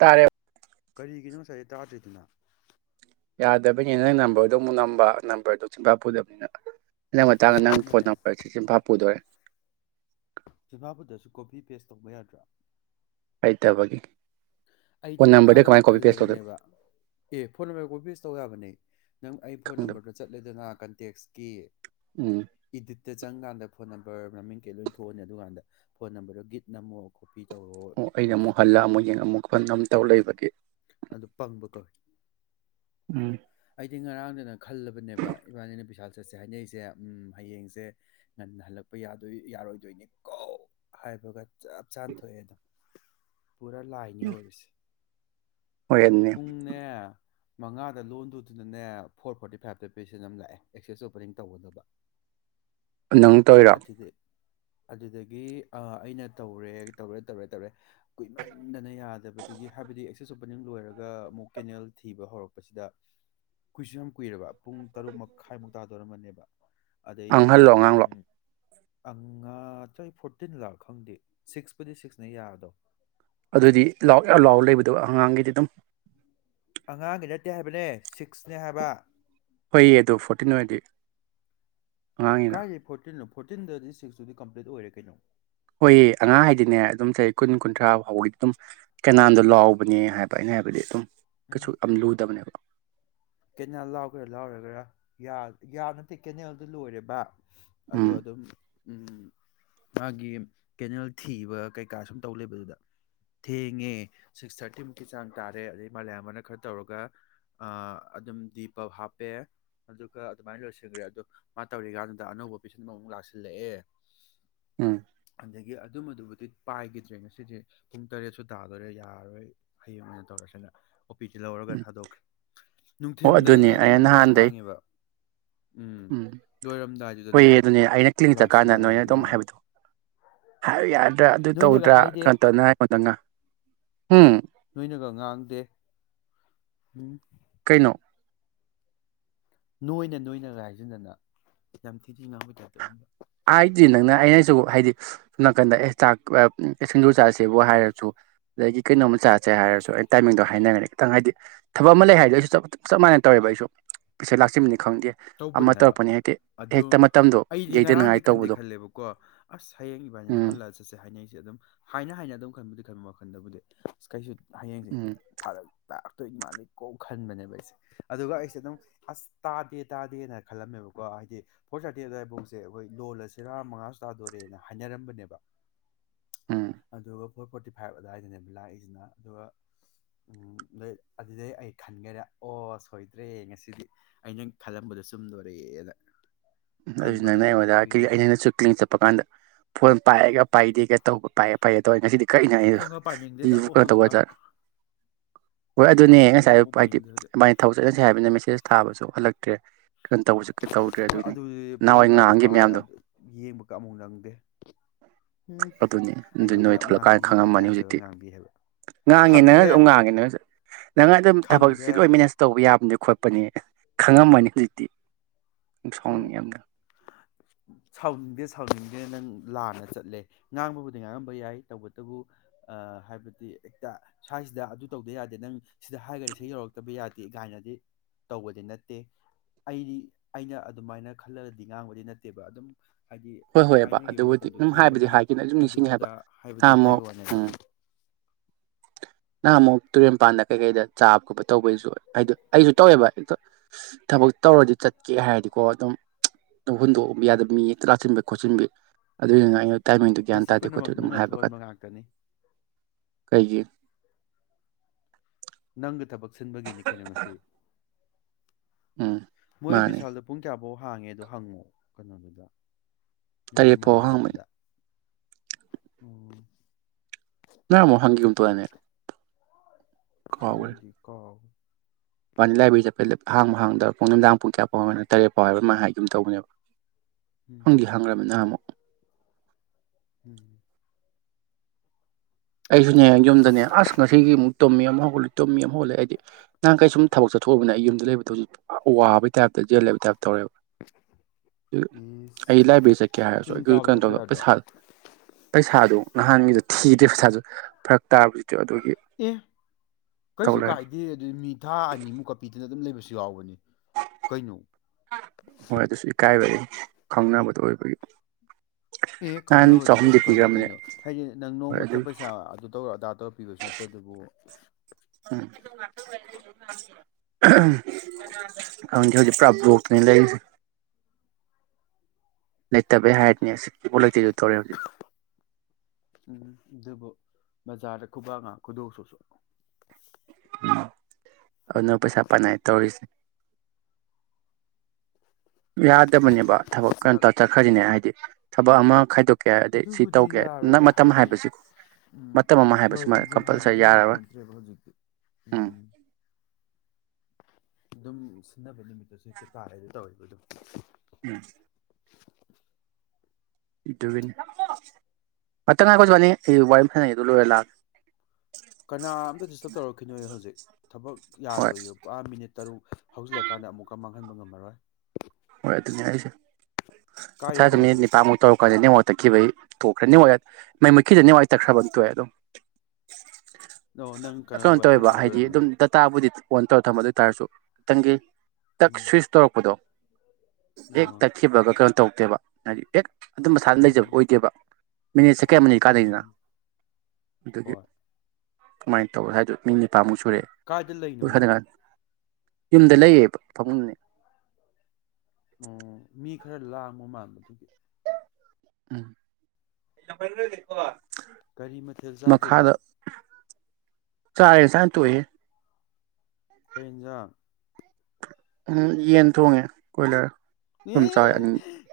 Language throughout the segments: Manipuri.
ꯇꯥꯔꯦ ꯀꯔꯤꯒꯤꯅꯣ ꯉꯁꯥꯏ ꯇꯥꯗ꯭ꯔꯤꯗꯨꯅ ꯌꯥꯗꯕꯅꯤ ꯅꯪ ꯅꯝꯕꯔꯗꯣ ꯑꯃꯨꯛ ꯅꯝꯕ ꯅꯝꯕꯔꯗꯣ ꯆꯤꯟꯐꯥꯛ ꯄꯨꯗꯕꯅꯤꯅ ꯑꯗꯨꯪ ꯃꯇꯥꯡꯗ ꯅꯪ ꯐꯣꯟ ꯅꯪꯉꯣꯟꯗꯅꯦ ꯅꯝꯕꯔꯁꯤꯦ ꯁꯤꯐꯥꯞ ꯄꯨꯗꯣꯔꯦ ꯆꯤꯐꯥꯄꯨꯔꯗꯁꯨ ꯀꯣꯐꯤ ꯄꯦꯁ ꯇꯧꯕ ꯌꯥꯗ꯭ꯔꯥ ꯍꯥꯏ ꯇꯕꯒꯤꯦ ꯑꯩꯗꯤ ꯉꯔꯥꯡꯗꯅ ꯈꯜꯂꯕꯅꯦꯕ ꯑꯦ ꯐꯣꯟ ꯅꯝꯕꯔ ꯀꯣ ꯄꯌꯨꯁ ꯇꯧ ꯌꯥꯕꯅꯦ ꯅꯪ ꯑꯩ ꯐꯣꯟ ꯈꯪꯗꯕ ꯅꯝꯕꯔꯗꯣ ꯆꯠꯂꯦꯗꯅ ꯀꯟꯇꯦꯛꯁꯀꯤ ꯎꯝ ꯏꯗꯤꯠꯇ ꯆꯪꯀꯥꯟꯗ ꯐꯣꯟ ꯅꯝꯕꯔ ꯃꯃꯤꯡ ꯀꯩ ꯂꯣꯏꯅ ꯊꯣꯛꯑꯅꯤ ꯑꯗꯨꯀꯥꯟꯗ ꯐꯣꯟ ꯅꯝꯕꯔꯗꯣ ꯒꯤꯠ ꯅꯝꯃꯣ ꯀꯣꯄꯤ ꯇꯧꯔꯣ ꯑꯣ ꯑꯗꯨꯒ ꯑꯩꯅ ꯄꯦꯁꯇꯣ ꯑꯃꯨꯛ ꯍꯂꯑ ꯑꯃꯨꯛ ꯌꯦꯡꯉ ꯑꯃꯨꯛ ꯂꯩꯕꯒ‌ꯦ ꯑꯗꯨ ꯄꯪꯕ ꯀꯧꯏ ꯎꯝ ꯑꯩꯗꯤ ꯉꯔꯥꯡꯗꯅ ꯈꯜꯂꯕꯅꯦꯕ ꯏꯕꯥꯅꯤꯅ ꯄꯩꯁꯥ ꯆꯠꯁꯦ ꯍꯥꯏꯅꯩꯁꯦ ꯎ ꯍꯌꯦꯡꯁꯦ ꯉꯟꯅ ꯍꯜꯂꯛꯄꯗꯣꯏ ꯌꯥꯔꯣꯏꯗꯣꯏꯅꯤ ꯀꯣ ꯍꯥꯏꯕꯒ ꯆꯞ ꯆꯥꯅ ꯊꯣꯛꯑꯦ ꯑꯗꯣ ꯄꯨꯔꯥ ꯂꯥꯏꯅꯤ ꯑꯣꯏꯔꯤꯁꯦ ꯍꯣꯏ ꯑꯗꯨꯅꯦ ꯄꯨꯡꯅꯦ ꯃꯉꯥꯗ ꯂꯣꯟꯗꯨꯗꯨꯅꯅꯦ ꯐꯣꯔ ꯐꯣꯔꯇꯤ ꯐꯥꯏꯚꯇ ꯄꯦꯁ ꯑꯗꯨ ꯑꯃ ꯂꯥꯛꯑꯦ ꯑꯦꯛꯁꯦꯁ ꯑꯣꯄꯅꯤꯡ ꯇꯧꯒꯗꯕ ꯅꯪ ꯇꯧꯔꯥ ꯑꯗꯨꯗꯤ ꯑꯗꯨꯗꯒꯤ ꯑꯩꯅ ꯇꯧꯔꯦ ꯇꯧꯔꯦ ꯇꯧꯔꯦ ꯇꯧꯔꯦ ꯀꯨꯏꯃꯟꯗꯅ ꯌꯥꯗꯕꯗꯒꯤ ꯍꯥꯏꯕꯗꯤ ꯑꯦꯛꯁ ꯏꯁꯁ ꯑꯣꯄꯅꯤꯡ ꯂꯣꯏꯔꯒ ꯑꯃꯨꯛ ꯀꯦꯅꯦꯜ ꯊꯤꯕ ꯍꯧꯔꯛꯄꯁꯤꯗ ꯀꯨꯏꯁꯨ ꯌꯥꯝ ꯀꯨꯏꯔꯕ ꯄꯨꯡ ꯇꯔꯨꯛ ꯃꯈꯥꯏꯃꯨꯛꯇ ꯇꯥ ꯇꯧꯔꯝꯃꯅꯦꯕ ꯑꯗꯒꯤꯩ ꯑꯪꯍꯜꯂꯣ ꯑꯉꯥꯡꯂꯣ ꯎꯝ ꯑꯪꯉꯥ ꯆꯍꯤ ꯐꯣꯔꯇꯤꯟ ꯂꯥꯛ ꯈꯪꯗꯦ ꯁꯤꯛꯁꯄꯨꯗꯤ ꯁꯤꯛꯁꯅꯦ ꯌꯥꯗꯣ ꯇ ꯑꯉꯥꯡꯒꯤꯗꯤ ꯑꯗꯨꯝ ꯑꯉꯥꯡꯒꯤ ꯅꯠꯇꯦ ꯍꯥꯏꯕꯅꯦ ꯁꯤꯛꯁꯅꯦ ꯍꯥꯏꯕ ꯍꯣꯏꯌꯦ ꯑꯗꯣ ꯐꯣꯔꯇꯤꯟ ꯑꯣꯢꯗꯤ ꯀꯥꯏꯗꯩ ꯐꯣꯔꯇꯤꯟꯅꯣ ꯐꯣꯔꯇꯤꯟꯗꯗꯤ ꯁꯤꯛꯁꯇꯨꯗꯤ ꯀꯝꯄ꯭ꯂꯤꯠ ꯑꯣꯏꯔꯦ ꯀꯩꯅꯣ ꯍꯣꯏꯌꯦ ꯑꯉꯥꯡ ꯍꯥꯏꯗꯤꯅꯦ ꯑꯗꯨꯝ ꯆꯍꯤ ꯀꯨꯟ ꯀꯨꯟꯊ꯭ꯔꯥ ꯐꯥꯎꯒꯤ ꯑꯗꯨꯝ ꯀꯅꯥꯝꯗꯣ ꯂꯥꯎꯕꯅꯦ ꯍꯥꯏꯕ ꯑꯩꯅ ꯍꯥꯏꯕꯗꯤ ꯑꯗꯨꯝ ꯎꯝ ꯀꯩꯁꯨ ꯌꯥꯝ ꯂꯨꯗꯕꯅꯦꯕ ꯀꯦꯅꯦꯜ ꯂꯥꯎꯒꯦꯔꯥ ꯂꯥꯎꯔꯒꯦꯔꯥ ꯌꯥ ꯅꯠꯇꯦ ꯀꯦꯅꯦꯜꯗꯨ ꯂꯣꯏꯔꯦꯕ ꯑꯗꯨ ꯎꯝ ꯑꯗꯨꯝ ꯃꯥꯒꯤ ꯀꯦꯅꯦꯜ ꯊꯤꯕ ꯀꯩꯀꯥ ꯁꯨꯝ ꯇꯧ ꯂꯩꯕꯗꯨꯗ ꯊꯦꯡꯉꯦ ꯁꯤꯛꯁ ꯊꯥꯔꯇꯤꯃꯨꯛꯀꯤ ꯆꯥꯡ ꯇꯥꯔꯦ ꯑꯗꯩ ꯃꯥꯂꯦꯝ ꯑꯃꯅ ꯈꯔ ꯇꯧꯔꯒ ꯑꯗꯨꯝ ꯗꯤ ꯄꯞ ꯍꯥꯞꯄꯦ ꯑꯗꯨꯒ ꯑꯗꯨꯃꯥꯏꯅ ꯂꯣꯏꯁꯤꯟꯈ꯭ꯔꯦ ꯑꯗꯣ ꯃꯥ ꯇꯧꯔꯤꯀꯥꯟꯗꯨꯗ ꯑꯅꯧꯕ ꯄꯦꯁꯟ ꯑꯃꯃꯨꯛ ꯂꯥꯛꯁꯤꯜꯂꯛꯑꯦ ꯎꯝ ꯑꯗꯒꯤ ꯑꯗꯨꯝꯕꯗꯨꯕꯨꯗꯤ ꯄꯥꯏꯈꯤꯗ꯭ꯔꯦ ꯉꯁꯤꯗꯤ ꯄꯨꯡ ꯇꯔꯦꯠꯁꯨ ꯇꯥꯗꯣꯏꯔꯦ ꯌꯥꯔꯔꯣꯏ ꯍꯌꯦꯡ ꯑꯣꯏꯅ ꯇꯧꯔꯁꯤꯅ ꯑꯣꯄꯤ ꯇ ꯂꯧꯔꯒ ꯊꯥꯗꯣꯛꯈꯤ ꯑꯣ ꯊꯤꯟꯗꯅ ꯑꯗꯨꯅꯦ ꯑꯩꯅ ꯑꯗꯨꯝ ꯏꯍꯥꯡ ꯅꯍꯥꯟꯗꯩ ꯍꯥꯡꯉꯦꯕ ꯎꯝ ꯍꯣꯏꯌꯦ ꯑꯗꯨꯅꯦ ꯑꯩꯅ ꯀ꯭ꯂꯤꯅꯤ ꯇꯀꯥꯟꯗ ꯅꯣꯏꯅ ꯑꯗꯨꯝ ꯂꯥꯛꯁꯤꯜꯂꯛꯑꯕꯅꯤꯅꯅꯦ ꯍꯥꯏꯕꯗꯣ [unintelligible] ꯑꯗꯨ ꯅꯣꯏꯅꯒ ꯇꯧꯗ ꯍꯥꯏꯗꯦ ꯀꯩꯅ ꯇꯧꯅ ꯑꯩꯉꯣꯟꯗꯅꯥ ꯎꯝ ꯅꯣꯏꯅꯒ ꯉꯥꯡꯗꯦ ꯎꯝ ꯀꯩꯅꯣ ꯅꯣꯏꯅ ꯅꯣꯏꯅꯒ ꯍꯥꯏ ꯖꯤꯟꯗꯅ ꯌꯥꯝ ꯊꯤ ꯊꯤ ꯉꯥꯡꯕꯩ ꯇꯥꯏꯞꯇ ꯑꯗꯨꯒ ꯍꯥꯏꯗꯤ ꯅꯪꯅ ꯑꯩꯅꯁꯨ ꯍꯥꯏꯗꯤ ꯁꯣꯝ ꯅꯥꯀꯟꯗ ꯑꯦ ꯆꯥꯛ ꯁꯤꯡꯖꯨ ꯆꯥꯁꯦꯕꯨ ꯍꯥꯏꯔꯁꯨ ꯑꯗꯒꯤ ꯀꯩꯅꯣꯝꯃ ꯆꯥꯁꯦ ꯍꯥꯏꯔꯁꯨ ꯑꯩꯅ ꯇꯥꯏꯃꯤꯡꯗꯣ ꯍꯥꯏꯅꯔꯅꯤ ꯈꯤꯇꯪ ꯍꯥꯏꯗꯤ ꯊꯕꯛ ꯑꯃ ꯂꯩ ꯍꯥꯏꯔꯗꯤ ꯑꯩꯁꯨꯞ ꯆꯞ ꯃꯥꯟꯅ ꯇꯧꯋꯦꯕ ꯑꯩꯁꯨ ꯄꯩꯁ ꯂꯥꯛꯆꯅꯤꯡꯟꯅꯦ ꯈꯪꯗꯦ ꯑꯃ ꯇꯧꯕꯅꯦ ꯇꯧꯔꯛꯄꯅꯦ ꯍꯦꯛꯇ ꯍꯦꯛꯇ ꯃꯇꯝꯗꯣ ꯉꯔꯥꯡꯗꯤ ꯌꯩꯗꯅꯉꯥꯏ ꯈꯟꯗꯤ ꯇꯧꯕꯗꯣ ꯈꯜꯂꯦꯕꯀꯣ ꯑꯁ ꯍꯌꯦꯡ ꯏꯕꯥꯏꯅꯤꯅ ꯎꯝ ꯍꯜꯂꯒ ꯆꯠꯁꯦ ꯍꯥꯏꯅꯡꯁꯦ ꯑꯗꯨꯝ ꯍꯥꯏꯅ ꯍꯥꯏꯅ ꯑꯗꯨꯝ ꯈꯟꯕꯗꯤ ꯈꯟꯕ ꯋꯥꯜ ꯀꯟꯗꯕꯨꯗꯤ ꯑꯁ ꯀꯩꯁꯨ ꯍꯌꯦꯡꯁꯦ ꯎꯝ ꯐꯔꯛ ꯇ ꯇꯣꯏꯃꯥꯂ ꯀꯣ ꯈꯟꯕꯅꯦꯕ ꯑꯩꯁꯦ ꯑꯗꯨꯒ ꯑꯩꯁꯦ ꯑꯗꯨꯒ ꯑꯁ ꯇꯥꯗꯦ ꯇꯥꯗꯦꯅ ꯈꯜꯂꯝꯃꯦꯕꯀꯣ ꯍꯥꯏꯗꯤ ꯐꯣꯔ ꯊꯥꯔꯇꯤ ꯑꯗꯨꯋꯥꯏꯐꯥꯎꯁꯦ ꯑꯩꯈꯣꯏ ꯂꯣꯜꯂ ꯁꯤꯔꯥ ꯃꯉꯥꯁꯨ ꯇꯥꯗꯣꯔꯦꯅ ꯍꯥꯏꯅꯔꯝꯕꯅꯦꯕ ꯎꯝ ꯑꯗꯨꯒ ꯐꯣꯔ ꯐꯣꯔꯇꯤ ꯐꯥꯏꯚ ꯑꯗꯨꯋꯥꯏꯗꯅꯦꯕ ꯂꯥꯛꯏꯖꯤꯅ ꯑꯗꯨꯒꯗ ꯑꯗꯨꯗꯩ ꯑꯩ ꯈꯟꯒꯔꯦ ꯑꯣ ꯁꯣꯏꯗ꯭ꯔꯦ ꯉꯁꯤꯗꯤ ꯑꯩꯅ ꯈꯜꯂꯝꯕꯗ ꯆꯨꯝꯗꯣꯔꯦꯅ ꯑꯗꯨ ꯈꯟꯕꯒ ꯅꯪꯅ ꯑꯗꯨꯝ ꯑꯩꯉꯣꯟꯗ ꯑꯩ ꯀꯨꯏꯈꯔꯦ ꯅꯪꯅꯁꯨ ꯀ꯭ꯂꯤꯅꯤ ꯆꯠꯄ ꯀꯥꯟꯗ ꯐꯣꯟ ꯄꯥꯏꯑꯒ ꯄꯥꯏꯗꯦꯒ ꯇꯧꯕ ꯄꯥꯏꯑ ꯄꯩꯌꯦ ꯇꯧꯔꯦ ꯉꯁꯤꯗꯤ ꯀꯛꯏꯅ ꯐꯣꯟꯒ ꯄꯥꯏꯅꯤꯡꯗꯦꯗ ꯑꯃꯨꯛ ꯀꯩꯅꯣ ꯍꯧꯖꯤꯛꯀ ꯇꯧꯕꯖꯔ ꯍꯣꯏ ꯑꯗꯨꯅꯦ ꯐꯣꯟꯒ ꯉꯁꯥꯏ ꯑꯃꯨꯛ ꯍꯥꯏꯗꯤ ꯄꯥꯏꯅꯤꯡꯗꯦ ꯍꯧꯖꯤꯛ ꯏꯕꯅꯤ ꯊꯕꯛ ꯆꯠꯃꯤꯟꯅꯁꯤ ꯍꯥꯏꯕꯅꯤꯅ ꯃꯦꯁꯦꯁ ꯊꯥꯕꯁꯨ ꯍꯜꯂꯛꯇ꯭ꯔꯦ ꯀꯩꯅꯣ ꯇꯧꯕꯁꯩ ꯇꯧꯗ꯭ꯔꯦ ꯐꯣꯟ ꯑꯗꯨꯅꯤ ꯑꯗꯨꯗꯤ ꯅꯍꯥꯟꯋꯥꯏ ꯐꯣꯟꯒꯗꯣ ꯉꯥꯡꯈꯤꯕ ꯀꯥꯎꯋꯥꯏ ꯃꯌꯥꯝꯗꯣ ꯌꯦꯡꯕꯒ ꯑꯃꯨꯛ ꯅꯪꯗꯦ ꯎꯝ ꯑꯗꯨꯅꯤ ꯑꯗꯨ ꯑꯩꯅꯕꯨ ꯅꯣꯏ ꯌꯥꯝ ꯊꯂꯛꯀꯥꯟꯗ ꯉꯥꯡꯕꯤꯈꯤꯕꯩ ꯈꯪꯉꯝꯃꯅꯤ ꯇꯥꯏꯞꯇꯒ ꯍꯧꯖꯤꯛꯇꯤ ꯉꯥꯡꯕꯤ ꯍꯥꯏꯕ ꯉꯥꯡꯉꯦ ꯈꯪꯗꯦ ꯅꯪꯁꯨ ꯑꯃꯛ ꯉꯥꯡꯉꯦ ꯅꯪꯁꯨ ꯅꯉꯥꯏ ꯑꯗꯨ ꯊꯕꯛꯁꯤ ꯈꯪꯗꯦ ꯂꯣꯏ ꯃꯦꯅꯦꯖ ꯇꯧꯕ ꯌꯥꯕꯅꯤ ꯈꯣꯠꯄꯅꯤ ꯈꯪꯉꯝꯃꯅꯤ ꯍꯧꯖꯤꯛꯇꯤ ꯎꯝ ꯁꯥꯎꯅꯤ [inaudible] ꯁꯥꯎꯅꯤꯡꯗꯦ ꯁꯥꯎꯅꯤꯡꯗꯦ ꯅꯪ ꯂꯥꯟꯅ ꯆꯠꯂꯦ ꯉꯥꯡꯕꯕꯨꯗꯤ ꯉꯥꯡꯉꯝꯕ ꯌꯥꯏ ꯇꯧꯕꯇꯕꯨ ꯍꯥꯏꯕꯗꯤ ꯍꯦꯛꯇ ꯁ꯭ꯋꯥꯏꯁꯤꯗ ꯑꯗꯨ ꯇꯧꯗ ꯌꯥꯗꯦ ꯅꯪ ꯁꯤꯗ ꯍꯥꯏꯈꯗꯤ ꯏꯁꯩ ꯌꯧꯔꯛꯇꯕ ꯌꯥꯗꯦ ꯀꯥꯏꯅꯗꯤ ꯇꯧꯕꯗꯤ ꯅꯠꯇꯦ ꯑꯩꯗꯤ ꯑꯩꯅ ꯑꯗꯨꯃꯥꯏꯅ ꯈꯜꯂꯒꯗꯤ ꯉꯥꯡꯕꯗꯤ ꯅꯠꯇꯦꯕ ꯑꯗꯨꯝ ꯍꯥꯏꯗꯤ ꯍꯣꯏ ꯍꯣꯏꯕ ꯍꯥꯏꯅꯈꯤꯕ ꯑꯗꯨꯕꯨꯗꯤ ꯃꯇꯝꯗ ꯑꯗꯨꯝ ꯍꯥꯏꯕꯗꯤ ꯊꯦꯡꯕꯒꯤ ꯍꯥꯏꯈꯤꯅ ꯑꯗꯨꯝ ꯑꯗꯨ ꯅꯤꯡꯁꯤꯡꯉꯦ ꯑꯗꯥ ꯍꯥꯏꯕ ꯍꯥꯏꯕꯗꯤ ꯅꯍꯥꯟ ꯑꯃꯨꯛ ꯍꯥꯏꯕ ꯋꯥꯅꯦꯕ ꯎꯝ ꯅꯍꯥꯟ ꯑꯃꯨꯛ ꯇꯨꯔꯦꯟꯄꯥꯟꯗ ꯀꯩꯀꯩꯗ ꯆꯥꯕ ꯈꯣꯠꯄ ꯇꯧꯕꯩꯁꯨ ꯍꯥꯏꯗ ꯑꯩꯁꯨ ꯇꯧꯋꯦꯕ ꯍꯦꯛꯇ ꯊꯕꯛ ꯇꯧꯔꯗꯤ ꯆꯠꯀꯦ ꯍꯥꯏꯔꯗꯤꯀꯣ ꯑꯗꯨꯝ ꯍꯨꯟꯗꯣꯛꯍꯟꯕ ꯌꯥꯗꯕ ꯃꯤ ꯍꯦꯛꯇ ꯂꯥꯁꯤꯟꯕ ꯈꯣꯠꯆꯤꯟꯕꯤ ꯑꯗꯨꯒꯤꯅ ꯉꯥꯏ ꯇꯥꯏꯃꯤꯡꯗꯣ ꯒ꯭ꯌꯥꯟ ꯃꯁꯤ ꯇꯥꯗꯦ ꯈꯣꯠꯇꯦ ꯄꯨꯝꯅꯃꯛ ꯑꯗꯨꯝ ꯅꯪꯅ ꯍꯥꯏꯕ ꯊꯣꯛꯍꯟꯕ ꯀꯥꯟꯗ ꯉꯥꯛꯇꯅꯤ ꯀꯩꯒꯤ ꯅꯪ ꯊꯕꯛ ꯁꯤꯟꯕꯒꯤꯅꯤ ꯀꯩꯅꯣ ꯃꯁꯤ ꯎꯝ ꯃꯣꯏ ꯃꯥꯅꯦ ꯕꯤꯁꯥꯜꯗ ꯄꯨꯡ ꯀꯌꯥ ꯐꯧ ꯍꯥꯡꯉꯦ ꯑꯗꯣ ꯍꯪꯉꯣ ꯀꯩꯅꯣꯗꯨꯗ ꯇꯔꯦꯠ ꯐꯥꯎ ꯍꯥꯡꯕꯅꯤ ꯅꯣꯏꯅꯃꯥꯟꯅꯕꯗꯨꯗ ꯑꯣꯝ ꯅ ꯃ ꯍꯥꯟꯒꯒꯨꯝ ꯇ ꯑꯅꯦ ꯍꯪꯖꯤ ꯀꯥꯎ ꯃꯥꯕꯥꯅꯤ ꯂꯥꯏꯕ꯭ꯔꯦꯔꯤ ꯆꯠꯄꯍꯕ ꯍꯍꯥꯡꯗ ꯄꯣꯡ ꯅꯨꯅꯨꯡꯗꯥꯡ ꯄꯨꯡ ꯀꯌꯥ ꯄꯥꯎꯕꯅꯣ ꯇꯔꯦꯠ ꯄꯥꯎ ꯍꯥꯏꯕ ꯑꯃ ꯍꯥꯏ ꯑꯗꯨꯝ ꯇꯧꯕꯅꯦꯕ ꯎꯝ ꯍꯪꯗꯤꯦ ꯍꯪꯈ꯭ꯔꯃꯤ ꯅꯍ ꯑꯃꯨꯛ ꯎꯝ ꯑꯩꯁꯨꯅꯦ ꯌꯨꯝꯗꯅꯦ ꯑꯁ ꯉꯁꯤꯒꯤ ꯑꯃꯨꯛ ꯇꯨꯝꯃꯤ ꯑꯃꯨ ꯍꯧꯒꯠꯂ ꯇꯣꯝ ꯑꯃꯨ ꯍꯣꯜꯂꯦ ꯍꯥꯏꯗꯤ ꯅꯥꯟ ꯀꯩ ꯁꯨꯝ ꯊꯕꯛ ꯆꯠꯊꯣꯛꯕꯅ ꯑꯩ ꯌꯨꯝꯗ ꯂꯩꯕ ꯑꯗꯨꯖꯤꯛ ꯋꯥꯕꯩ ꯇꯥꯏꯞꯇ ꯌꯦꯦꯜꯂꯕ ꯇꯥꯏꯞꯇ ꯇꯧꯔꯦꯕ ꯏꯁ ꯑꯩ ꯂꯥꯏꯕ꯭ꯔꯦꯔꯤ ꯆꯠꯀꯦ ꯍꯥꯏꯔꯁꯨ ꯆꯤꯡ ꯑꯩ ꯀꯥꯕ ꯀꯩꯅꯣ ꯇꯧ ꯆꯠꯄ ꯌꯥꯗ꯭ꯔꯣ ꯄꯩꯁꯥ ꯄꯩꯁꯥꯗꯣ ꯅꯍꯥꯟꯒꯤ ꯆ ꯗꯦꯞ ꯊꯥꯖꯁꯨ ꯐꯔꯛ ꯇꯥꯔꯔꯕꯗꯤ ꯑꯦ ꯇꯧ ꯀꯔꯤꯁꯨ ꯂꯩꯔꯦ ꯀꯥꯏꯗꯦ ꯑꯗꯨ ꯃꯤ ꯊꯥ ꯑꯅꯤꯃꯨꯛ ꯀꯥꯄꯤꯗꯅ ꯑꯗꯨꯝ ꯂꯩꯕꯁꯦ ꯌꯥꯎꯕꯅꯤ ꯀꯩꯅꯣ ꯍꯣꯏ ꯑꯗꯨ ꯁꯤ ꯀꯥꯏ ꯋꯥꯔꯤ ꯈꯪꯅꯕꯗꯨꯣ ꯑꯣꯏꯕꯒꯤ ꯑꯦ ꯅꯍꯥꯟ ꯈꯪꯅꯕꯗꯨ ꯆꯍꯨꯝꯗꯤ ꯀꯩꯁꯨ ꯀꯥꯏꯗꯦ ꯄꯤꯈ꯭ꯔꯕꯅꯦ ꯀꯩꯅꯣ ꯍꯥꯏꯗꯤ ꯅꯪ ꯍꯣꯏ ꯅꯣꯡꯃꯇ ꯑꯗꯨ ꯄꯩꯁꯥ ꯑꯗꯨ ꯇꯧꯔꯛ ꯑꯗꯥ ꯇꯞꯄꯤꯕꯁꯨ ꯅꯠꯇ ꯑꯗꯨꯕꯨ ꯎ ꯑꯗꯤ ꯍꯧ ꯄꯨꯣꯛꯇ ꯂꯩꯔꯤꯁ ꯂꯩꯇꯕꯩ ꯍꯥꯏꯔꯅꯦ ꯂꯩꯇꯦ ꯎꯝ ꯗꯕꯣ ꯕꯖꯥꯔꯗ ꯈꯨꯕꯥꯛ ꯉ ꯈꯨꯗꯣꯡꯁꯨꯁꯨ ꯑꯗꯨꯅ ꯄꯩꯁꯥ ꯄꯅꯥꯏ ꯇꯧꯔꯤꯁꯦ ꯌꯥꯗꯕꯅꯦꯕ ꯊꯕꯛ ꯆꯥꯛ ꯀꯩꯅꯝꯇ ꯆꯠꯈ꯭ꯔꯁꯤꯅꯦ ꯍꯥꯏꯗꯤ ꯊꯕꯛ ꯑꯃ ꯈꯥꯏꯗꯣꯛ ꯑꯗꯨꯕꯨꯗꯤ ꯌꯥꯔꯣꯏꯗ ꯍꯥꯏꯗꯤ ꯎꯝ ꯃꯇꯝ ꯑꯃ ꯍꯥꯏꯕꯁꯤ ꯍꯣꯏ ꯑꯦꯛꯖꯦꯛ ꯀꯝꯄꯜꯁꯔꯤ ꯍꯥꯏꯕꯗꯨꯗꯤ ꯌꯥꯔꯔꯣꯏ ꯉꯝꯄꯣꯟꯠꯇ꯭ꯔꯦꯕ ꯍꯧꯖꯤꯛꯇꯤ ꯎꯝ ꯑꯗꯨꯝ ꯁꯤꯟꯅꯕ ꯅꯨꯃꯤꯠꯇꯨꯁꯨ ꯍꯦꯛꯇ ꯇꯥꯔꯦꯗ ꯇꯧꯋꯕ ꯑꯗꯨꯝ ꯎꯝ ꯒꯤꯅꯤ ꯃꯇꯪ ꯉꯥꯛꯀꯁꯨ ꯋꯥꯅꯤ ꯑꯩ ꯋꯥ ꯁꯥꯟꯅ ꯑꯗꯨ ꯂꯣꯏꯔ ꯂꯥꯛꯑꯒꯦ ꯀꯅꯥꯝꯇ ꯗꯤꯁꯇꯔꯕ ꯇꯧꯔꯛꯈꯤꯅꯣ ꯍꯧꯖꯤꯛ ꯊꯕꯛ ꯍꯣꯏ ꯌꯥꯔꯣꯏꯨ ꯄꯨꯥ ꯃꯤꯅꯤꯠ ꯇꯔꯨꯛ ꯍꯧꯖꯤꯜꯂꯛꯀꯥꯟꯗ ꯑꯃꯨꯛꯀ ꯑꯃ ꯈꯟꯕ ꯉꯝꯃꯔꯣꯏ ꯍ ꯑꯗꯨ ꯅꯏꯁ ꯑꯆꯥ ꯀꯥꯏꯗ ꯂꯩꯔꯤꯅꯣ ꯑꯗꯨꯃꯤꯅꯤꯄꯥꯛꯇ ꯀꯅꯦꯋꯥ ꯇꯛꯈꯤꯕꯒꯤ ꯇꯣꯛꯈ꯭ꯔꯅꯤꯉ ꯃꯩ ꯃꯨꯀꯤꯗꯅꯦ ꯋꯥꯏ ꯇꯛꯈ꯭ꯔꯕꯅ ꯇꯣꯛꯑꯦ ꯑꯗꯨꯝ ꯑꯣ ꯅꯪ ꯀꯩꯅꯣ ꯋꯥꯏ ꯐꯥꯏ ꯇꯧꯋꯦꯕ ꯁꯝꯕ ꯍꯥꯏꯗꯤ ꯑꯗꯨꯝ ꯑꯣꯏꯔꯝꯅꯤꯌꯦ ꯗꯇꯥꯕꯨꯗꯤ ꯐꯣꯟ ꯇꯧꯔꯒ ꯊꯝ ꯑꯗꯨ ꯑꯣꯏꯇꯥꯥꯔꯁꯨ ꯈꯤꯇꯪꯒꯤ ꯇꯛ ꯎꯝ ꯁ꯭ꯋꯤꯁ ꯇꯧꯔꯛꯄꯗꯣ ꯑꯦ ꯑꯣ ꯇꯛꯀꯤꯕꯕ ꯀꯩꯅꯣ ꯇꯧ ꯕ ꯍꯥꯏ ꯑꯦ ꯑꯗꯨꯝ ꯃꯁꯥꯅ ꯂꯩꯖꯕ ꯎꯝ ꯑꯣꯏꯗꯦꯕ ꯃꯤꯅꯤꯠꯁꯦ ꯀꯌꯥꯃ ꯀꯥꯟꯅꯩꯗꯅ ꯎꯝ ꯑꯗꯨꯒꯤ ꯍꯣꯏ ꯀꯃꯥꯏꯅ ꯇꯧꯔ ꯍꯥꯏꯗꯣ ꯃꯤꯅꯤ ꯄꯄꯥꯃꯨꯁꯨ ꯀꯥꯏꯗ ꯂꯩꯅꯣ ꯅ ꯌꯨꯝꯗ ꯂꯩꯌꯦꯕ ꯐꯃꯨꯡꯅꯦ ꯑꯣ ꯃꯤ ꯈꯔ ꯂꯥꯡꯕ ꯃꯥꯟꯕ ꯑꯗꯨꯒꯤ ꯅꯤꯡꯀ ꯀꯔꯤ ꯃꯊꯦꯜ ꯆꯥꯗꯣꯏꯕ ꯆꯥꯏꯦ ꯆꯥꯟ ꯇꯨꯌꯦ ꯀꯦꯟꯖꯥ ꯎꯝ ꯌꯦꯟ ꯊꯣꯡꯉꯦ ꯀꯣꯏꯂ ꯎꯝ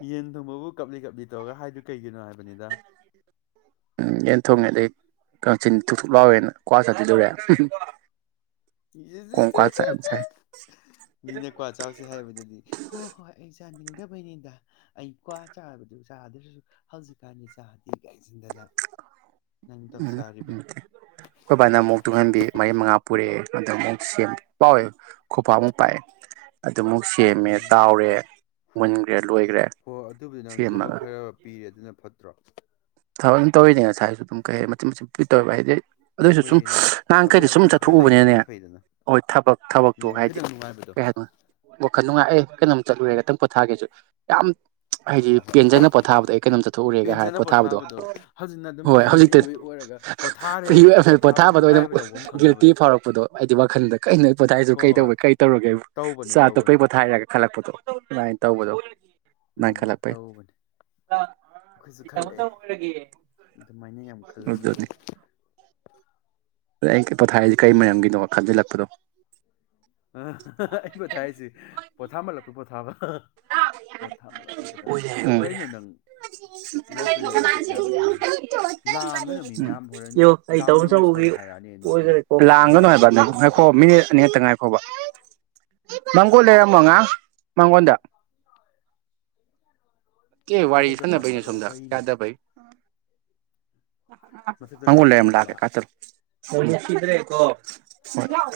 ꯌꯦꯟ ꯅꯪꯕꯕꯨ ꯀꯞꯂꯤ ꯀꯞꯂꯤ ꯇꯧꯔꯒ ꯍꯥꯏꯗꯨ ꯀꯩꯒꯤꯅꯣ ꯍꯥꯏꯕꯅꯤꯗ ꯎꯝ ꯑꯦꯩꯅ ꯊꯣꯡꯉꯦ ꯑꯗꯗꯒꯤ ꯀꯩꯅꯆꯤꯟ ꯊꯨ ꯊꯣꯛ ꯂꯥꯎꯋꯦꯅ ꯀ꯭ꯋꯥ ꯆꯥꯈꯤꯗꯧꯔꯦ ꯃꯤꯅ ꯀ꯭ꯋꯥ ꯆꯥꯎꯁꯦ ꯍꯥꯏꯕꯗꯨꯗꯤ ꯍꯣꯏ ꯍꯣꯏ ꯑꯩꯅꯤꯡ ꯑꯩ ꯀ꯭ꯋꯥ ꯆꯥꯕꯗꯨ ꯆꯥꯗ꯭ꯔꯁꯨ ꯍꯧꯖꯤꯛꯀꯥꯟꯗꯤ ꯆꯥꯗꯦ ꯀꯥꯏ ꯍꯥꯏꯁꯤꯟꯗꯅ ꯎꯝ ꯎꯝ ꯈꯣꯏ ꯕꯥꯅꯥ ꯑꯃꯨꯛ ꯇꯨꯡꯍꯟꯕꯤ ꯃꯔꯤ ꯃꯉꯥ ꯄꯨꯔꯛꯑꯦ ꯑꯗ ꯑꯃꯨꯛ ꯁꯦꯝ ꯄꯥꯛꯏ ꯈꯨꯄꯥꯛ ꯑꯃꯨꯛ ꯄꯥꯛꯑꯦ ꯑꯗꯨꯃꯨꯛ ꯁꯦꯝꯃꯦ ꯎꯝ ꯇꯥꯎꯔꯦ ꯃꯨꯟꯈ꯭ꯔꯦ ꯂꯣꯏꯈ꯭ꯔꯦ ꯍꯣꯏ ꯁꯦꯝꯃꯒ ꯐꯠꯇ꯭ꯔ ꯊꯕꯛ ꯑꯗꯨꯝ ꯇꯧꯔꯤꯅꯦ ꯉꯁꯥꯏꯁꯨ ꯑꯗꯨꯝ ꯀꯩ ꯍꯥꯏ ꯃꯆꯤꯠ ꯃꯆꯤꯠ ꯄꯨ ꯇꯧꯔꯤꯕꯕ ꯍꯥꯏꯗꯤ ꯑꯗꯨꯑꯣꯏꯁꯨ ꯁꯨꯝ ꯍꯣꯏ ꯅꯍꯥꯡ ꯊꯕꯛ ꯀꯩꯗ ꯁꯨꯝ ꯑꯗꯨꯝ ꯈꯔ ꯆꯠꯊꯣꯛꯎꯕꯅꯤꯅꯦ ꯂꯩꯕꯗꯨꯅ ꯐꯩꯗꯅ ꯍꯣꯏ ꯊꯕꯛ ꯊꯕꯛꯇꯣ ꯎꯝ ꯍꯥꯏꯗꯤ ꯈꯤꯇꯪ ꯅꯨꯡꯉꯥꯏꯕꯗꯣ ꯀꯩ ꯍꯥꯏꯅꯣ ꯋꯥꯈꯜ ꯅꯨꯡꯉꯥꯏꯑꯦ ꯀꯩꯅꯣꯝ ꯆꯠꯂꯨꯔꯦ ꯈꯤꯇꯪ ꯄꯣꯊꯥꯒꯦꯁꯨ ꯌꯥꯝ ꯍꯥꯏꯗꯤ ꯍꯣꯏ ꯍꯣꯏ ꯄꯦꯟꯖꯅ ꯄꯣꯊꯥꯕꯗꯣ ꯑꯩ ꯀꯩꯅꯣꯝ ꯆꯠꯊꯣꯛꯎꯔꯦꯒ ꯍꯥꯏꯔ ꯄꯦꯟꯖꯅ ꯄꯣꯊꯥꯕꯗꯣ ꯍꯧꯖꯤꯛꯅ ꯑꯗꯨꯝ ꯍꯣꯏ ꯐ꯭ꯔꯤꯅ ꯏꯑꯣꯏ ꯑꯣꯏꯔꯒ ꯍꯧꯖꯤꯛꯇꯗꯤ ꯄꯣꯊꯥꯔꯦ ꯐꯔꯤ ꯄꯣꯊꯥꯐꯝ ꯄꯣꯊꯥꯕꯗꯣ ꯑꯣꯏꯅ ꯅꯨꯡꯉꯥꯏꯕ ꯂꯧꯕꯝ ꯑꯣꯏꯅ ꯒꯤꯜꯇꯤ ꯈꯪꯗꯕꯗꯣ ꯐꯥꯎꯔꯛꯄꯗꯣ ꯍꯥꯏꯗꯤ ꯋꯥꯈꯟꯗ ꯀꯩꯅꯣ ꯄꯣꯊꯥꯏꯔꯁꯨ ꯍꯣꯏ ꯀꯩ ꯍꯣꯏ ꯍꯣꯏ ꯇꯧꯕꯒꯦ ꯀꯩ ꯇꯧꯔꯒꯦ ꯇꯧꯕꯅꯦ ꯆꯥꯛ ꯇꯧꯕꯅꯦ ꯑꯇꯣꯛꯄꯩ ꯄꯣꯊꯥꯏꯔꯒ ꯈꯜꯂꯛꯄꯗꯣ ꯑꯗꯨꯃꯥꯏꯅ ꯇꯧꯕꯗꯣ ꯎꯝ ꯑꯗꯨꯃꯥꯏꯅ ꯈꯜꯂꯛꯄꯩ ꯇꯧꯕꯅꯦ ꯑꯩꯈꯣꯏꯁꯨ ꯈꯜꯂꯛꯑꯦ ꯑꯗꯨꯃꯥꯏꯅ ꯌꯥꯝ ꯈꯜꯂꯝꯃꯤ ꯑꯗꯨꯅꯤ ꯑꯩ ꯄꯣꯊꯥꯏꯔꯤꯁꯦ ꯀꯔꯤ ꯃꯔꯝꯒꯤꯅꯣ ꯈꯟꯖꯤꯜꯂꯛꯄꯗꯣ ꯑ ꯑꯩ ꯄꯣꯊꯥꯏ ꯍꯥꯏꯁꯤ ꯄꯣꯊꯥ ꯃꯜꯂꯛꯄ ꯄ ꯊꯥꯕ ꯄꯣꯊꯥꯞꯂꯞꯄ ꯄꯣꯊꯥ ꯍꯥꯞꯄ ꯎꯝ ꯀꯩꯅꯣ ꯅꯪ ꯂꯥꯏꯕꯔꯤꯗ ꯑꯗꯨꯝ ꯆꯠ ꯌꯥꯕꯅꯦ ꯂꯥꯡꯒꯅ ꯃꯤ ꯃꯌꯥꯝ ꯍꯣꯔꯦꯟ ꯌꯥꯝ ꯅꯣꯏꯁ ꯇꯧꯋꯦ ꯍꯥꯏꯔꯛꯑꯅꯤ ꯅꯣꯗꯤ ꯃꯣꯏ ꯂꯥꯡꯒꯅꯨ ꯃꯍꯥꯛ ꯂꯩꯔꯨꯒꯅꯣ ꯑꯝꯇ ꯀꯥꯈꯠꯂꯛꯑꯣ [inaudible] ꯃꯪꯒꯣꯜꯦꯔꯃꯣꯉ ꯃꯪꯒꯣꯜꯗ ꯀꯦ ꯋꯥꯔꯤ ꯃꯊꯛꯇ ꯁꯥꯟꯅꯕꯩꯩꯅ ꯀꯥꯈꯠꯂꯛꯑꯣ ꯁꯣꯝꯗ ꯀꯩꯅꯣ ꯌꯥꯗꯕꯩ ꯃꯊꯛꯇ ꯍꯪꯉꯦ ꯀꯥꯈꯠꯂꯣ ꯌꯥꯝꯀꯦ ꯍꯥꯏꯕ ꯀꯆꯔꯦꯣ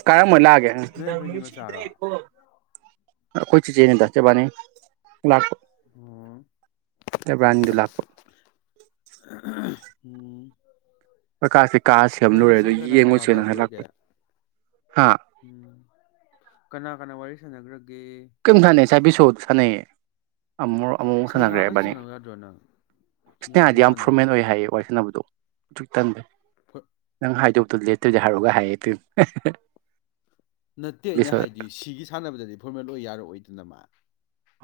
ꯀꯔꯝꯂꯑꯒꯦ ꯅꯣꯏ ꯑꯕꯦꯝꯒꯤ ꯁꯤ ꯃꯆꯥꯔꯣ ꯑꯣ ꯏꯗ꯭ꯔꯦꯣ ꯑꯩꯈꯣꯏ ꯆꯤ ꯆꯦꯅꯦꯗꯥꯛ ꯆꯦꯕꯥꯅꯤ ꯄ ꯑꯦꯕ꯭ꯔꯥꯟꯗꯨꯜ ꯂꯄꯨ ꯎꯝ ꯀꯀꯥꯥꯁꯦ ꯀꯥ ꯅꯪ ꯁꯦꯝꯂꯨꯔꯦ ꯉꯁꯤ ꯑꯗꯨꯗ ꯀꯅꯥ ꯀꯅꯥ ꯌꯦꯡꯉꯨꯁꯅ ꯍꯥꯏꯂꯛꯄ ꯇꯧꯒ꯭ꯔꯒꯦ ꯍꯥ ꯅ꯭ꯔꯒ ꯀꯩꯝ ꯁꯅ ꯆꯕꯤꯁꯣ ꯁꯅꯌꯦ ꯑꯃꯨꯛ ꯑꯃꯨꯛ ꯁ꯭ꯅꯦꯍꯥꯒꯁꯨ ꯁꯥꯟꯅꯈ꯭ꯔꯦꯕꯥꯅꯤ ꯁꯥꯟꯅꯧ ꯌꯥꯗ꯭ꯔꯣ ꯅꯪ ꯏꯁꯅꯦ ꯁ꯭ꯅꯦꯍꯥꯒ ꯍꯥꯏꯗꯤ ꯌꯥꯝ ꯐꯣꯔꯃꯦꯟ ꯁꯥꯟꯅꯧꯋꯣ ꯑꯣꯏ ꯍꯥꯏꯌꯦ ꯋꯥꯔꯤ ꯁꯥꯟꯅꯕꯗꯣ ꯆ ꯇꯗ ꯐ ꯍꯥꯏꯗꯣꯛꯇ ꯂꯦꯠꯇꯣꯏꯗꯤ ꯍꯥꯏꯔꯒ ꯍꯥꯏꯌꯦ ꯑꯗꯨꯣꯏ ꯅꯠꯇꯦ ꯑꯩꯅ ꯍꯥꯏꯗꯤ ꯁꯤꯒꯤ ꯁꯥꯟꯅꯕꯗꯗꯤ ꯐꯣꯔꯃꯦꯜ ꯑꯣꯏ ꯌꯥꯔꯣ ꯑꯣꯏꯗꯅꯃ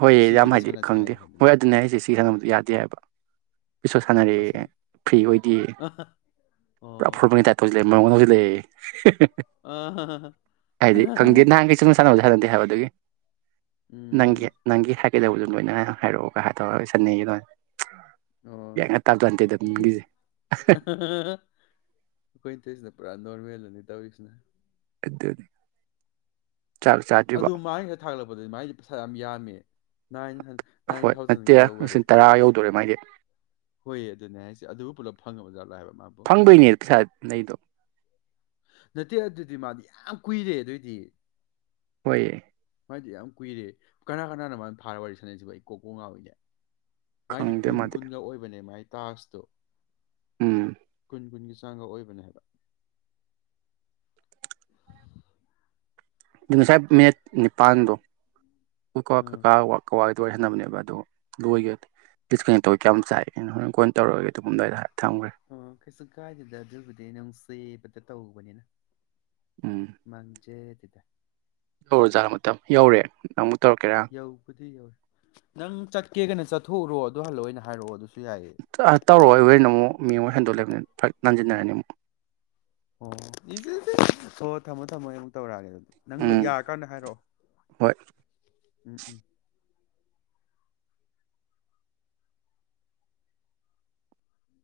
ꯍꯣꯏꯌꯦ ꯌꯥꯝ ꯍꯥꯏꯗꯤ ꯈꯪꯗꯦ ꯍꯣꯏ ꯑꯗꯨꯅꯦ ꯑꯩꯁꯦ ꯁꯤ ꯁꯪꯕꯗ ꯌꯥꯗꯦ ꯍꯥꯏꯕ ꯕꯤꯁꯣ ꯁꯥꯟꯅꯔꯦ ꯑꯆꯥ ꯐ꯭ꯔꯤ ꯑꯣꯏꯗꯦ ꯑ ꯄꯨꯔꯥ ꯑꯣ ꯐꯨꯠꯕꯣꯜꯒꯤ ꯇꯥꯏꯞ ꯇꯧꯁꯤꯜꯂꯦꯝꯗ ꯍꯧꯖꯤꯛ ꯂꯩ ꯑ ꯍꯥꯏꯗꯤ ꯈꯪꯗꯦ ꯅꯍꯥꯟ ꯀꯩꯁꯨ ꯁꯥꯟꯅꯕꯁꯦ ꯁꯥꯟꯅꯗꯦ ꯍꯥꯏꯕ ꯑꯗꯨꯒꯤ ꯎꯝ ꯍꯥꯏꯒꯦꯗꯧꯕꯁꯨ ꯂꯣꯏꯅ ꯍꯥꯏꯔꯛꯑꯣꯒ ꯍꯥꯏ ꯇꯔꯒ ꯆꯟꯅꯅꯩꯒꯤꯗꯣꯏꯅ ꯑꯣ ꯃꯤꯒꯤꯁꯦ ꯑꯩꯈꯣꯏꯠꯇꯁꯤꯅ ꯄꯨꯔꯥ ꯅꯣꯔꯋꯦꯜ ꯅꯤꯇꯥꯕꯤꯁꯅꯦ ꯑꯗꯨꯗꯅꯤ ꯑꯗꯨ ꯃꯥꯏ ꯍꯦꯦꯛ ꯊꯥꯠꯂꯛꯄ ꯑꯗꯤ ꯃꯥꯏꯗꯤ ꯄꯩꯁꯥ ꯌꯥꯝ ꯌꯥꯝꯃꯦ ꯅꯥꯏꯟ ꯅꯥꯏꯟ ꯍꯣꯏ ꯊꯥꯎꯖꯟꯒ ꯅꯠꯇꯦ ꯌꯧꯈꯔꯦ ꯂꯤꯁꯤꯡ ꯇꯔꯥ ꯌꯧꯗꯣꯔꯦ ꯃꯥꯏꯗꯤ [inaudible] ꯍꯣꯏ ꯑꯗꯨꯅꯦ ꯍꯥꯏꯁꯦ ꯑꯗꯨꯕꯨ ꯄꯨꯂꯞ ꯐꯪꯉꯕ ꯑꯣꯖꯥꯠ ꯂꯥꯛꯑꯕ ꯐꯪꯗꯣꯏꯅꯦ ꯄꯩꯁꯥ ꯅꯗꯣ ꯅꯠꯇꯦ ꯑꯗꯨꯗꯤ ꯃꯥꯗꯤ ꯌꯥꯝ ꯀꯨꯏꯔꯦ ꯑꯗꯨꯏꯗꯤ ꯍꯣꯏꯌꯦ ꯃꯗꯤ ꯌꯥꯝ ꯀꯨꯏꯔꯦ ꯀꯅꯥ ꯀꯅꯥꯅ ꯃꯥꯅ ꯐꯥꯔ ꯋꯥꯔꯤ ꯁꯅꯁꯤꯕꯨ ꯑꯩ ꯀꯣꯛꯄ ꯉꯥꯎꯋꯏꯅꯦ ꯃꯗꯤ ꯈꯪꯗꯦ ꯀꯨꯟ ꯃꯥꯗꯤ ꯀꯨꯟꯒ ꯑꯣꯏꯕꯅꯦ ꯃꯥꯥꯏꯗꯤ ꯇꯁꯇ ꯎꯝ ꯀꯨꯟꯀꯨꯟꯒꯤ ꯍꯛꯆꯥꯡꯒ ꯑꯣꯏꯕꯅꯦ ꯍꯥꯏꯕ ꯑꯗꯨ ꯉꯁꯥꯏ ꯃꯤꯠ ꯅꯤꯄꯥꯜꯗꯣ ꯑꯣ ꯋꯥ ꯑ ꯀ ꯀꯥ ꯋꯥꯋꯥ ꯂꯣꯏꯍꯟꯅꯕꯅꯦꯕ ꯑꯗꯨ ꯂꯣꯏꯒꯦ ꯗꯤꯁꯀꯅꯦꯛꯛꯇꯧꯒ ꯀꯌꯥꯝꯝ ꯆꯥꯏ ꯍꯣꯔꯦꯟ ꯀꯣꯏꯅ ꯇꯧꯔꯒꯦ ꯑꯗꯨꯝꯗꯥꯏꯗ ꯍꯥꯏꯔ ꯊꯝꯈ꯭ꯔꯦ ꯑꯣ ꯀꯩꯁꯨ ꯀꯥꯏꯗꯦꯗ ꯑꯗꯨꯕꯨꯗꯤ ꯅꯪꯁꯦ ꯇꯧꯕꯅꯤꯅ ꯃꯪꯖꯦ ꯌꯧꯔꯣꯖꯥꯠ ꯃꯇꯝ ꯌꯧꯔꯦ ꯅꯪ ꯑꯃꯨꯛ ꯇꯧꯔꯛꯀꯦꯔꯥ ꯌꯧꯕꯨꯗꯤ ꯌꯧꯔꯦ ꯅꯪ ꯆꯠꯀꯦ ꯀꯅ ꯆꯠꯊꯣꯛꯎꯔꯣ ꯑꯗꯨ ꯍꯜꯂꯣꯑꯣ ꯑꯣꯏꯅ ꯍꯥꯏꯔꯛꯑꯣ ꯑꯗꯨ ꯇꯧꯔꯛꯑꯣ ꯑꯩꯕꯣꯏꯅ ꯑꯃꯨꯛ ꯃꯤꯡ ꯍꯟꯗꯣꯛꯂꯦꯕꯅꯤ ꯐꯔ ꯟꯁꯤꯟꯅꯔꯅꯤ ꯑꯃꯨꯛ ꯑꯣ ꯏꯆꯦ ꯍ ꯊꯝꯃꯣ ꯊꯝꯃꯣ ꯑꯃꯨꯛ ꯇꯧꯔꯛꯑꯒꯦ ꯑꯗꯨ ꯅꯪ ꯎꯝ ꯌꯥꯔꯀꯥꯟꯗ ꯍꯥꯏꯔꯛꯑꯣ ꯍꯣꯏ ꯎꯝ ꯎꯝ